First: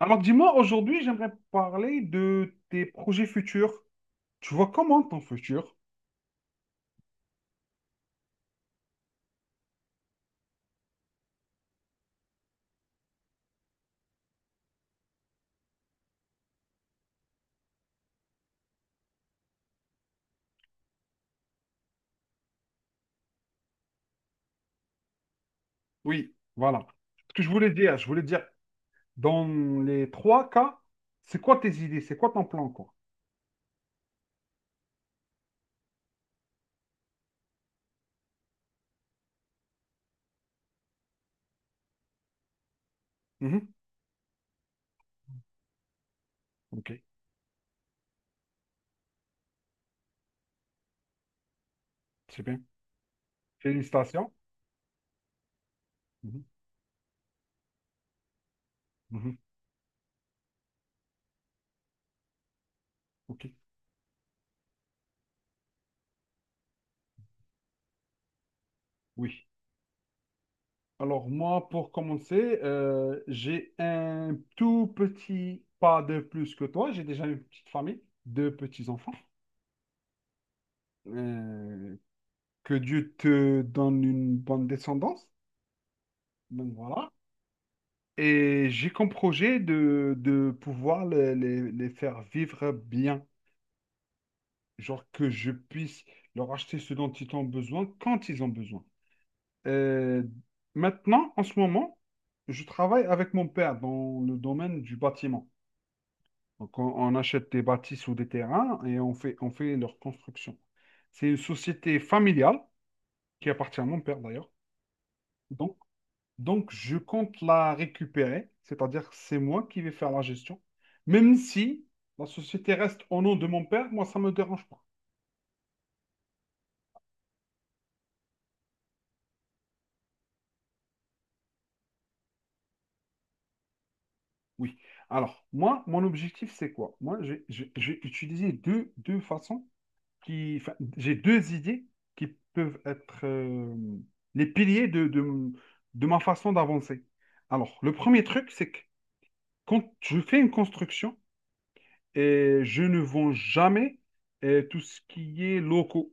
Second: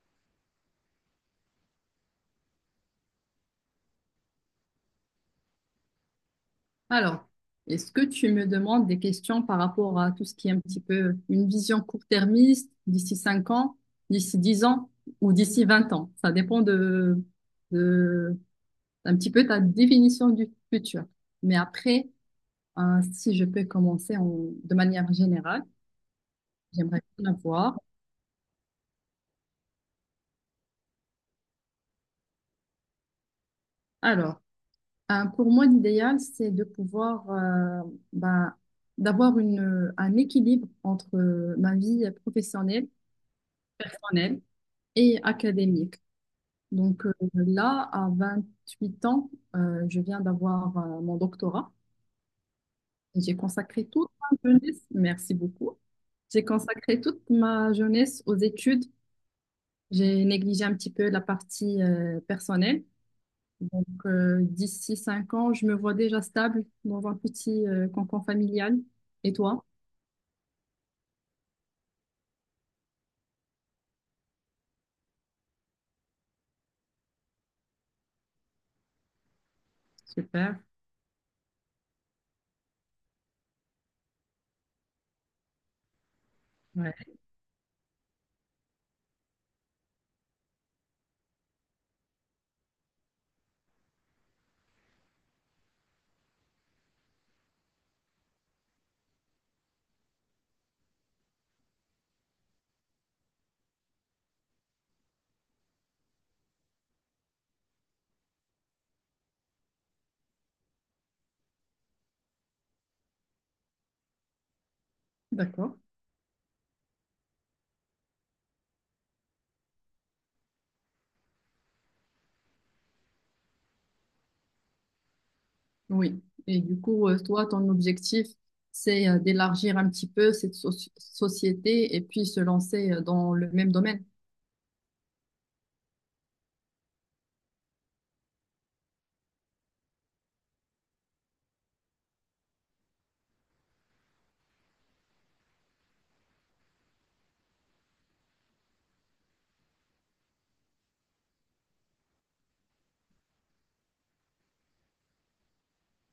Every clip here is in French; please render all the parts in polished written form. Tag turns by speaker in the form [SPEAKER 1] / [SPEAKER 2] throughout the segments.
[SPEAKER 1] Alors dis-moi, aujourd'hui, j'aimerais parler de tes projets futurs. Tu vois comment ton futur?
[SPEAKER 2] Alors, est-ce que tu me demandes des questions par rapport à tout ce qui est un petit peu une vision court-termiste d'ici 5 ans, d'ici 10 ans ou d'ici 20 ans? Ça dépend de un petit peu ta définition du futur. Mais après, si je peux de manière générale,
[SPEAKER 1] Oui, voilà.
[SPEAKER 2] j'aimerais bien
[SPEAKER 1] Ce que je voulais
[SPEAKER 2] avoir.
[SPEAKER 1] dire, dans les trois cas, c'est quoi tes idées? C'est quoi ton plan, quoi?
[SPEAKER 2] Alors, pour moi, l'idéal, c'est de pouvoir ben, d'avoir un équilibre entre ma vie professionnelle,
[SPEAKER 1] Mhm.
[SPEAKER 2] personnelle et académique.
[SPEAKER 1] Ok,
[SPEAKER 2] Donc là, à 28 ans, je viens d'avoir mon doctorat.
[SPEAKER 1] c'est bien.
[SPEAKER 2] Et j'ai consacré toute
[SPEAKER 1] Félicitations.
[SPEAKER 2] ma jeunesse, merci beaucoup.
[SPEAKER 1] Mhm.
[SPEAKER 2] J'ai consacré toute ma jeunesse aux études.
[SPEAKER 1] Mhm.
[SPEAKER 2] J'ai négligé un petit peu la partie personnelle.
[SPEAKER 1] Ok,
[SPEAKER 2] Donc d'ici 5 ans, je me vois déjà stable dans un petit cocon familial. Et
[SPEAKER 1] oui.
[SPEAKER 2] toi?
[SPEAKER 1] Alors moi, pour commencer, j'ai un tout petit pas de plus que toi. J'ai déjà une petite famille, deux petits-enfants.
[SPEAKER 2] Super.
[SPEAKER 1] Euh, que Dieu te donne une bonne descendance. Donc
[SPEAKER 2] Ouais,
[SPEAKER 1] voilà. Et j'ai comme projet de pouvoir les faire vivre bien. Genre que je puisse leur acheter ce dont ils ont besoin quand ils ont besoin. Euh, maintenant, en ce moment, je travaille avec mon père dans le domaine du bâtiment. Donc, on achète des bâtisses ou des terrains et on fait leur construction. C'est une société familiale qui appartient à mon père d'ailleurs. Donc,
[SPEAKER 2] d'accord.
[SPEAKER 1] donc, je compte la récupérer, c'est-à-dire que c'est moi qui vais faire la gestion. Même si la société reste au nom de mon père, moi, ça ne me dérange pas.
[SPEAKER 2] Oui, et du coup, toi, ton objectif, c'est d'élargir un petit peu cette société et puis se lancer dans le même domaine.
[SPEAKER 1] Oui. Alors, moi, mon objectif, c'est quoi? Moi, j'ai utilisé deux façons qui, enfin, j'ai deux idées qui peuvent être les piliers de ma façon d'avancer. Alors, le premier truc, c'est que quand je fais une construction, et je ne vends jamais tout ce qui est locaux.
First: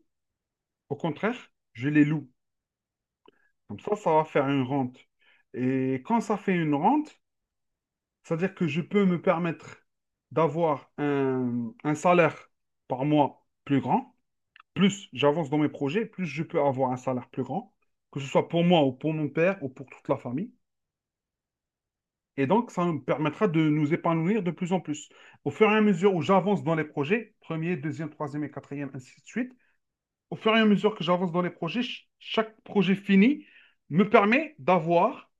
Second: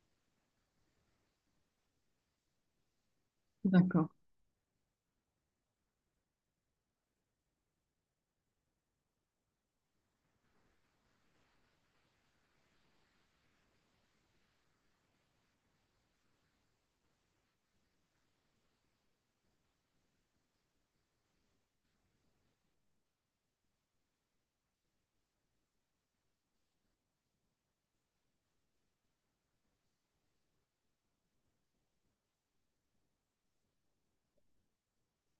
[SPEAKER 1] Au contraire, je les loue. Comme ça,
[SPEAKER 2] D'accord.
[SPEAKER 1] ça va faire une rente. Et quand ça fait une rente, c'est-à-dire que je peux me permettre d'avoir un salaire par mois plus grand plus j'avance dans mes projets, plus je peux avoir un salaire plus grand, que ce soit pour moi ou pour mon père ou pour toute la famille. Et donc, ça me permettra de nous épanouir de plus en plus. Au fur et à mesure où j'avance dans les projets, premier, deuxième, troisième et quatrième, ainsi de suite, au fur et à mesure que j'avance dans les projets, chaque projet fini me permet d'avoir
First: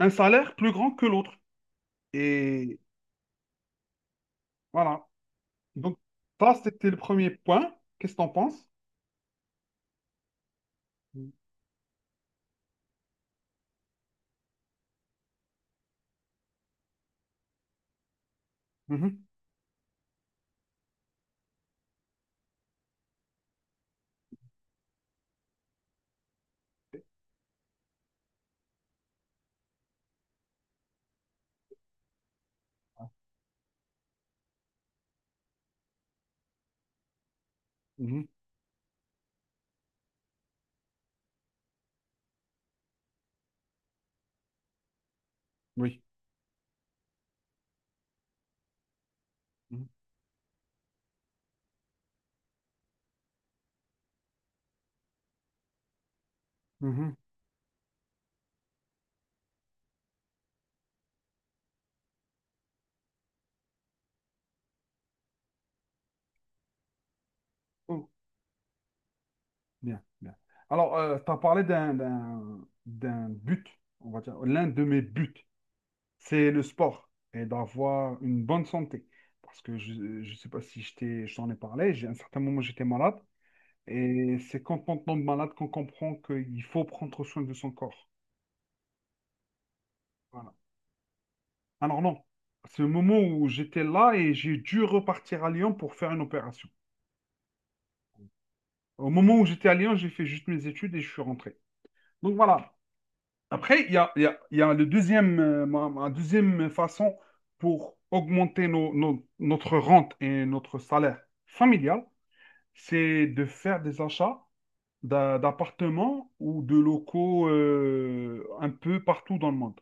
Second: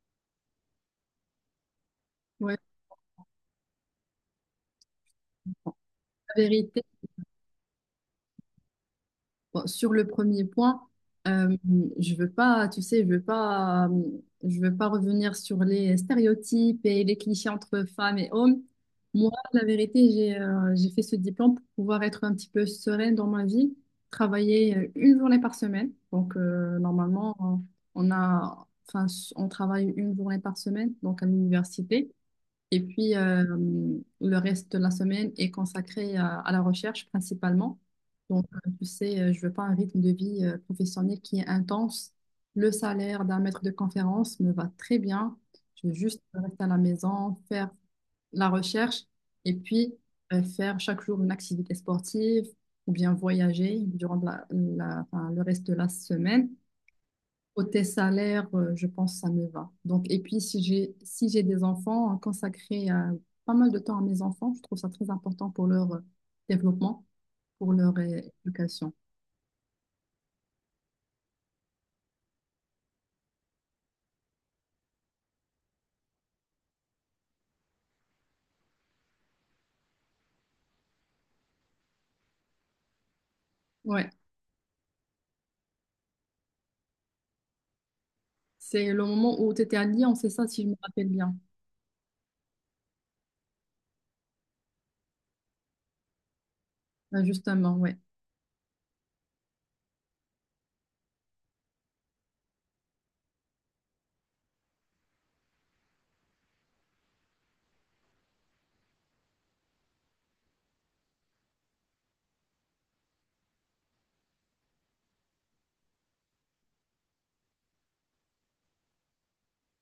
[SPEAKER 1] un salaire plus grand que l'autre.
[SPEAKER 2] Ouais.
[SPEAKER 1] Et voilà. Donc,
[SPEAKER 2] La
[SPEAKER 1] ça,
[SPEAKER 2] vérité.
[SPEAKER 1] c'était le premier point. Qu'est-ce que tu en penses?
[SPEAKER 2] Bon, sur le premier point, euh, je veux pas, tu sais, je veux pas revenir sur les stéréotypes et les clichés entre femmes et hommes.
[SPEAKER 1] Mhm,
[SPEAKER 2] Moi, la vérité, j'ai fait ce diplôme pour pouvoir être un petit peu sereine dans ma vie, travailler une journée par semaine. Donc, normalement, enfin, on travaille une journée par semaine, donc à l'université. Et puis, le reste de la semaine est consacré à la recherche principalement.
[SPEAKER 1] mhm,
[SPEAKER 2] Donc, tu sais, je veux pas un rythme de vie professionnel qui est intense. Le salaire d'un maître de conférence me va très bien. Je veux
[SPEAKER 1] oui.
[SPEAKER 2] juste rester à la maison, faire la recherche et puis faire chaque jour une activité sportive ou bien voyager durant enfin, le reste de la semaine.
[SPEAKER 1] Mhm,
[SPEAKER 2] Côté salaire, je pense que ça me va. Donc, et puis, si j'ai des enfants, consacrer pas mal de temps à mes enfants, je trouve ça très important pour leur développement, pour leur
[SPEAKER 1] mhm.
[SPEAKER 2] éducation.
[SPEAKER 1] Bien, bien. Alors, tu as parlé d'un but, on va dire, l'un de mes buts, c'est le sport et d'avoir une bonne santé. Parce que je ne sais pas si je t'en ai parlé, j'ai, à un certain moment, j'étais malade.
[SPEAKER 2] Ouais,
[SPEAKER 1] Et c'est quand on tombe malade qu'on comprend qu'il faut prendre soin de son corps.
[SPEAKER 2] c'est le moment où tu étais à Lyon, c'est ça,
[SPEAKER 1] Voilà.
[SPEAKER 2] si je me rappelle bien.
[SPEAKER 1] Alors non, c'est le moment où j'étais là et j'ai dû repartir à Lyon pour faire une opération.
[SPEAKER 2] Ouais, justement, ouais.
[SPEAKER 1] Au moment où j'étais à Lyon, j'ai fait juste mes études et je suis rentré. Donc voilà. Après, il y a le deuxième, ma deuxième façon pour augmenter notre rente et notre salaire familial, c'est de faire des achats d'appartements ou de locaux un peu partout dans le monde.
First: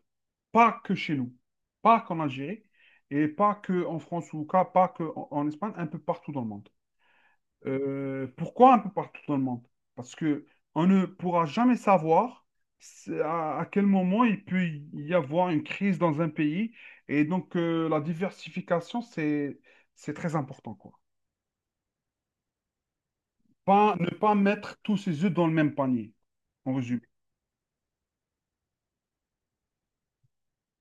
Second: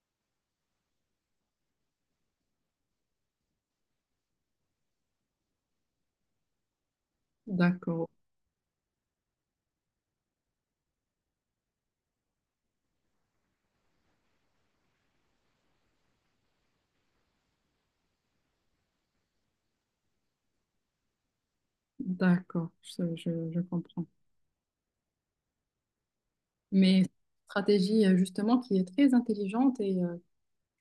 [SPEAKER 1] Pas que chez nous, pas qu'en Algérie et pas que en France pas que en Espagne, un peu partout dans le monde.
[SPEAKER 2] D'accord,
[SPEAKER 1] Pourquoi un peu partout dans le monde? Parce que on ne pourra jamais savoir c'est à quel moment il peut y avoir une crise dans un pays. Et donc, la diversification, c'est très important, quoi.
[SPEAKER 2] d'accord, je
[SPEAKER 1] Pas,
[SPEAKER 2] comprends.
[SPEAKER 1] ne pas mettre tous ses œufs dans le même panier, en résumé.
[SPEAKER 2] Mais stratégie, justement, qui est très intelligente et je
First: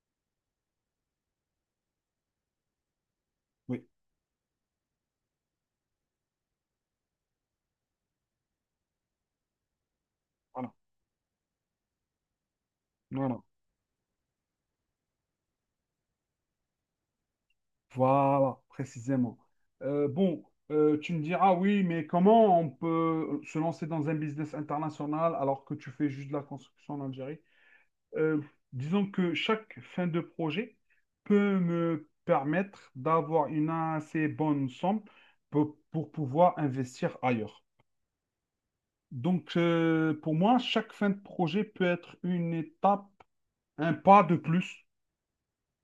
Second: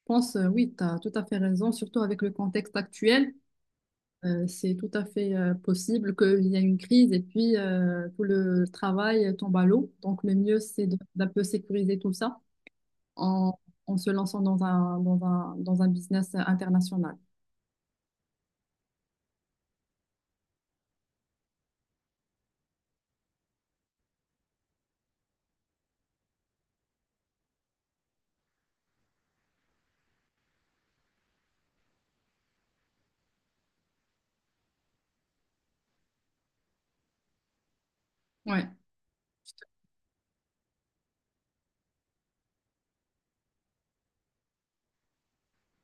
[SPEAKER 2] pense, oui, tu as tout à fait raison, surtout avec le contexte actuel.
[SPEAKER 1] Oui,
[SPEAKER 2] C'est tout à fait possible qu'il y ait une crise et puis tout le travail tombe à l'eau. Donc, le mieux,
[SPEAKER 1] voilà,
[SPEAKER 2] c'est d'un peu sécuriser tout ça
[SPEAKER 1] voilà,
[SPEAKER 2] en, en se lançant dans un business international.
[SPEAKER 1] voilà, précisément. Euh, bon, tu me diras, oui, mais comment on peut se lancer dans un business international alors que tu fais juste de la construction en Algérie? Euh, disons que chaque fin de projet peut me permettre d'avoir une assez bonne somme pour pouvoir investir ailleurs.
[SPEAKER 2] Ouais,
[SPEAKER 1] Donc, pour moi, chaque fin de projet peut être une étape, un pas de plus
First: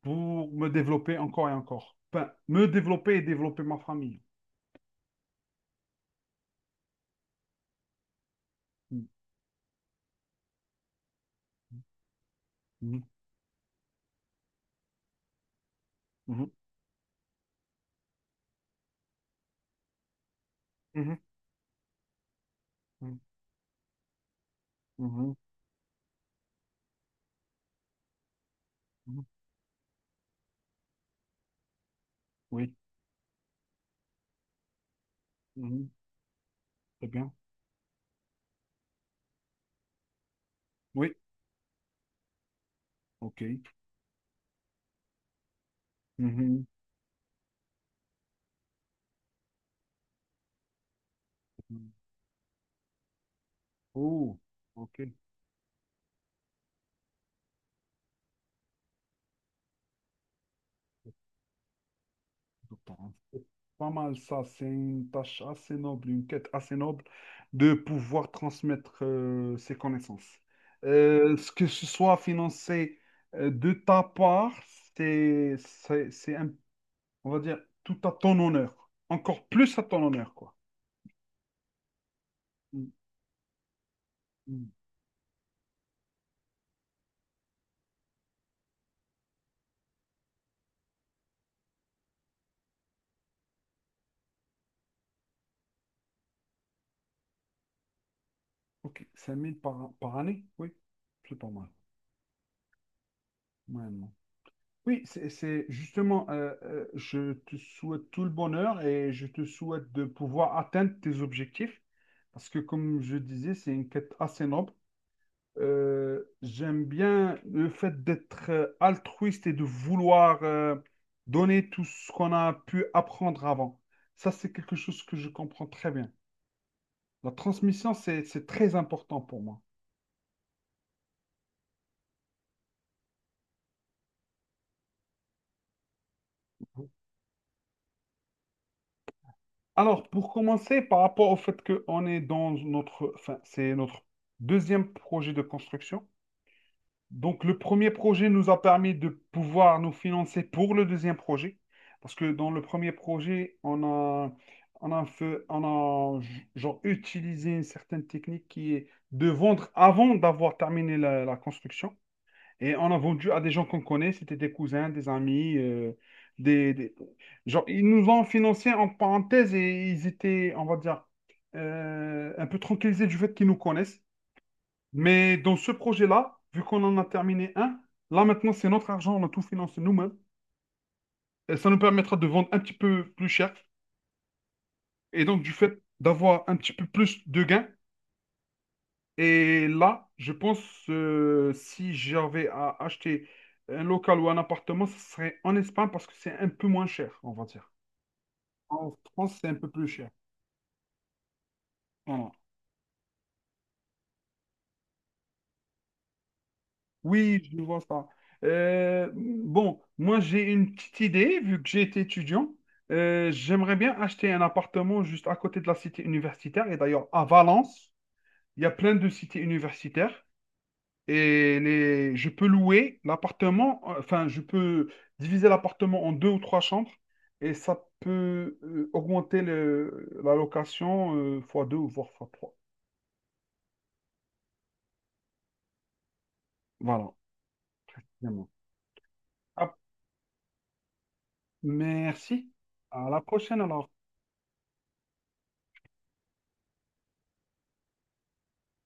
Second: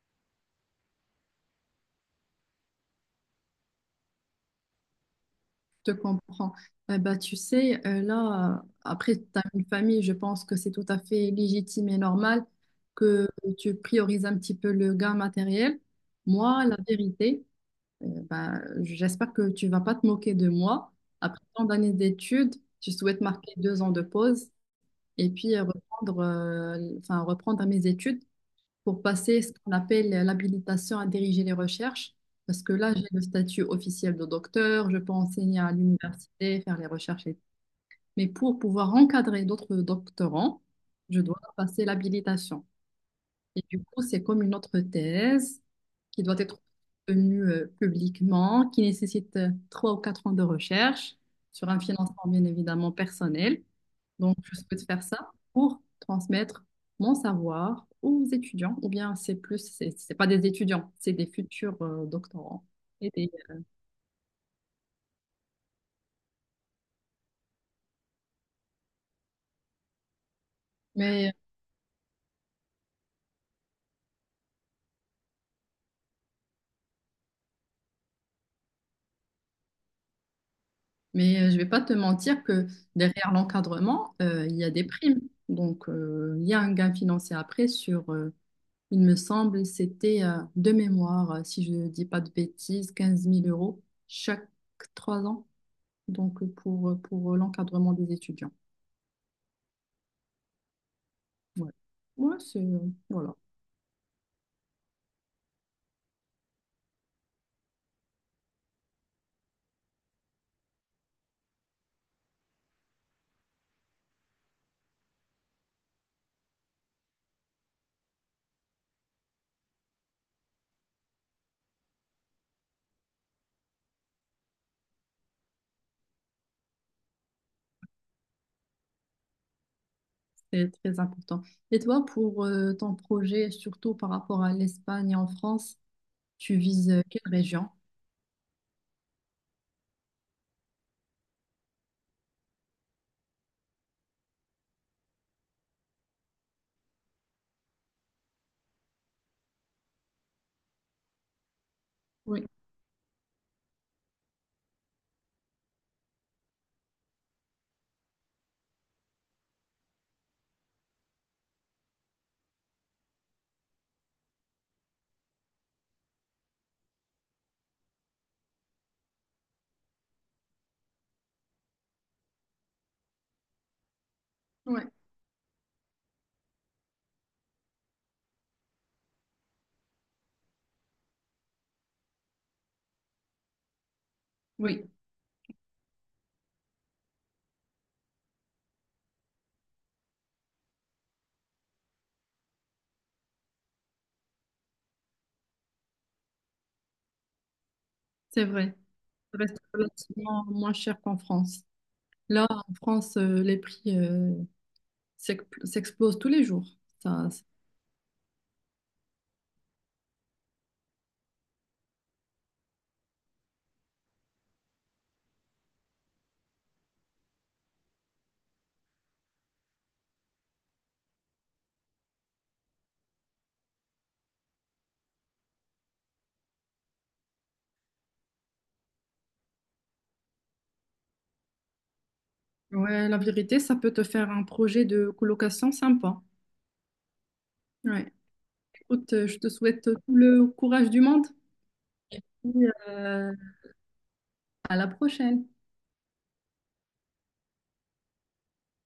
[SPEAKER 1] pour me développer encore et encore. Enfin, me développer et développer ma famille.
[SPEAKER 2] je te comprends. Eh ben, tu sais, là, après, tu as une famille, je pense que c'est tout à fait légitime et normal
[SPEAKER 1] Mhm,
[SPEAKER 2] que tu priorises un petit peu le gain matériel.
[SPEAKER 1] mhm,
[SPEAKER 2] Moi, la vérité, bah, j'espère que tu vas pas te moquer de moi.
[SPEAKER 1] mhm,
[SPEAKER 2] Après tant d'années d'études, je
[SPEAKER 1] mhm,
[SPEAKER 2] souhaite marquer 2 ans de pause et
[SPEAKER 1] mhm,
[SPEAKER 2] puis reprendre, enfin, reprendre à mes études pour
[SPEAKER 1] mhm.
[SPEAKER 2] passer ce qu'on appelle l'habilitation à diriger les recherches. Parce que
[SPEAKER 1] Oui,
[SPEAKER 2] là, j'ai le statut officiel de docteur, je peux enseigner à
[SPEAKER 1] mhm,
[SPEAKER 2] l'université, faire les
[SPEAKER 1] très
[SPEAKER 2] recherches.
[SPEAKER 1] bien.
[SPEAKER 2] Et- Mais pour pouvoir encadrer d'autres doctorants,
[SPEAKER 1] Oui,
[SPEAKER 2] je dois passer l'habilitation.
[SPEAKER 1] ok.
[SPEAKER 2] Et du coup, c'est comme une autre thèse qui doit être
[SPEAKER 1] Mhm,
[SPEAKER 2] tenue publiquement, qui nécessite 3 ou 4 ans de recherche sur un
[SPEAKER 1] mhm.
[SPEAKER 2] financement bien évidemment personnel. Donc,
[SPEAKER 1] Oh,
[SPEAKER 2] je souhaite
[SPEAKER 1] ok.
[SPEAKER 2] faire ça pour transmettre mon savoir aux étudiants, ou bien c'est plus, c'est pas des étudiants, c'est des futurs doctorants.
[SPEAKER 1] Bon,
[SPEAKER 2] Et des-
[SPEAKER 1] c'est pas mal ça, c'est une tâche assez noble, une quête assez noble de pouvoir transmettre ses connaissances.
[SPEAKER 2] Mais,
[SPEAKER 1] Ce que ce soit financé de ta part, c'est un- on va dire, tout à ton honneur. Encore plus à ton honneur, quoi.
[SPEAKER 2] mais je vais pas te mentir que
[SPEAKER 1] Mm,
[SPEAKER 2] derrière l'encadrement, il y
[SPEAKER 1] mm.
[SPEAKER 2] a des primes. Donc, il y a un gain financier après sur il me semble, c'était de mémoire, si je ne dis pas de bêtises, 15 000 euros chaque 3 ans, donc pour l'encadrement des étudiants.
[SPEAKER 1] Ok, 5000 par, par année, oui, c'est pas mal.
[SPEAKER 2] Ouais. Ouais, voilà,
[SPEAKER 1] Ouais, non. Oui, c'est justement, je te souhaite tout le bonheur et je te souhaite de pouvoir atteindre tes objectifs parce que, comme je disais, c'est une quête assez noble. J'aime bien le fait d'être altruiste et de vouloir donner tout ce qu'on a pu apprendre avant. Ça, c'est quelque chose que je comprends très bien. La transmission, c'est très important pour moi.
[SPEAKER 2] c'est très important. Et toi, pour ton projet, surtout par rapport à l'Espagne et en France, tu vises quelle région?
[SPEAKER 1] Alors, pour commencer, par rapport au fait qu'on est dans notre, enfin, c'est notre deuxième projet de construction. Donc, le premier projet nous a permis de pouvoir nous financer pour le deuxième projet. Parce que
[SPEAKER 2] Oui,
[SPEAKER 1] dans le premier projet, on a genre, utilisé une certaine technique qui est de vendre avant d'avoir terminé la construction. Et on a vendu à des gens qu'on connaît, c'était des cousins, des amis, des, des- genre, ils nous ont financé en parenthèse et ils étaient, on va dire, un peu tranquillisés du fait qu'ils nous connaissent.
[SPEAKER 2] ouais,
[SPEAKER 1] Mais dans ce projet-là, vu qu'on en a terminé un, là maintenant c'est notre argent, on a tout financé nous-mêmes. Et ça nous permettra de vendre un petit peu plus cher.
[SPEAKER 2] oui,
[SPEAKER 1] Et donc, du fait d'avoir un petit peu plus de gains, et là, je pense si j'avais à acheter un local ou un appartement, ce serait en Espagne parce que c'est un peu moins cher, on va dire.
[SPEAKER 2] c'est vrai.
[SPEAKER 1] En
[SPEAKER 2] Ça
[SPEAKER 1] France, c'est un
[SPEAKER 2] reste
[SPEAKER 1] peu plus cher.
[SPEAKER 2] relativement moins cher qu'en France.
[SPEAKER 1] Voilà.
[SPEAKER 2] Là, en France, les prix s'explosent tous les jours. Ça,
[SPEAKER 1] Oui, je vois ça. Bon, moi, j'ai une petite idée, vu que j'ai été étudiant. J'aimerais bien acheter un appartement juste à côté de la cité universitaire. Et d'ailleurs, à Valence, il y a plein de cités universitaires. Et les, je peux louer l'appartement, enfin, je peux diviser l'appartement en deux ou trois chambres et ça peut augmenter la location fois deux ou voire fois trois.
[SPEAKER 2] ouais, la vérité, ça peut te faire un projet de colocation sympa.
[SPEAKER 1] Voilà.
[SPEAKER 2] Ouais.
[SPEAKER 1] Vraiment.
[SPEAKER 2] Écoute, je te
[SPEAKER 1] Ah,
[SPEAKER 2] souhaite tout le courage du monde et
[SPEAKER 1] merci. À la
[SPEAKER 2] euh,
[SPEAKER 1] prochaine alors.
[SPEAKER 2] à la prochaine.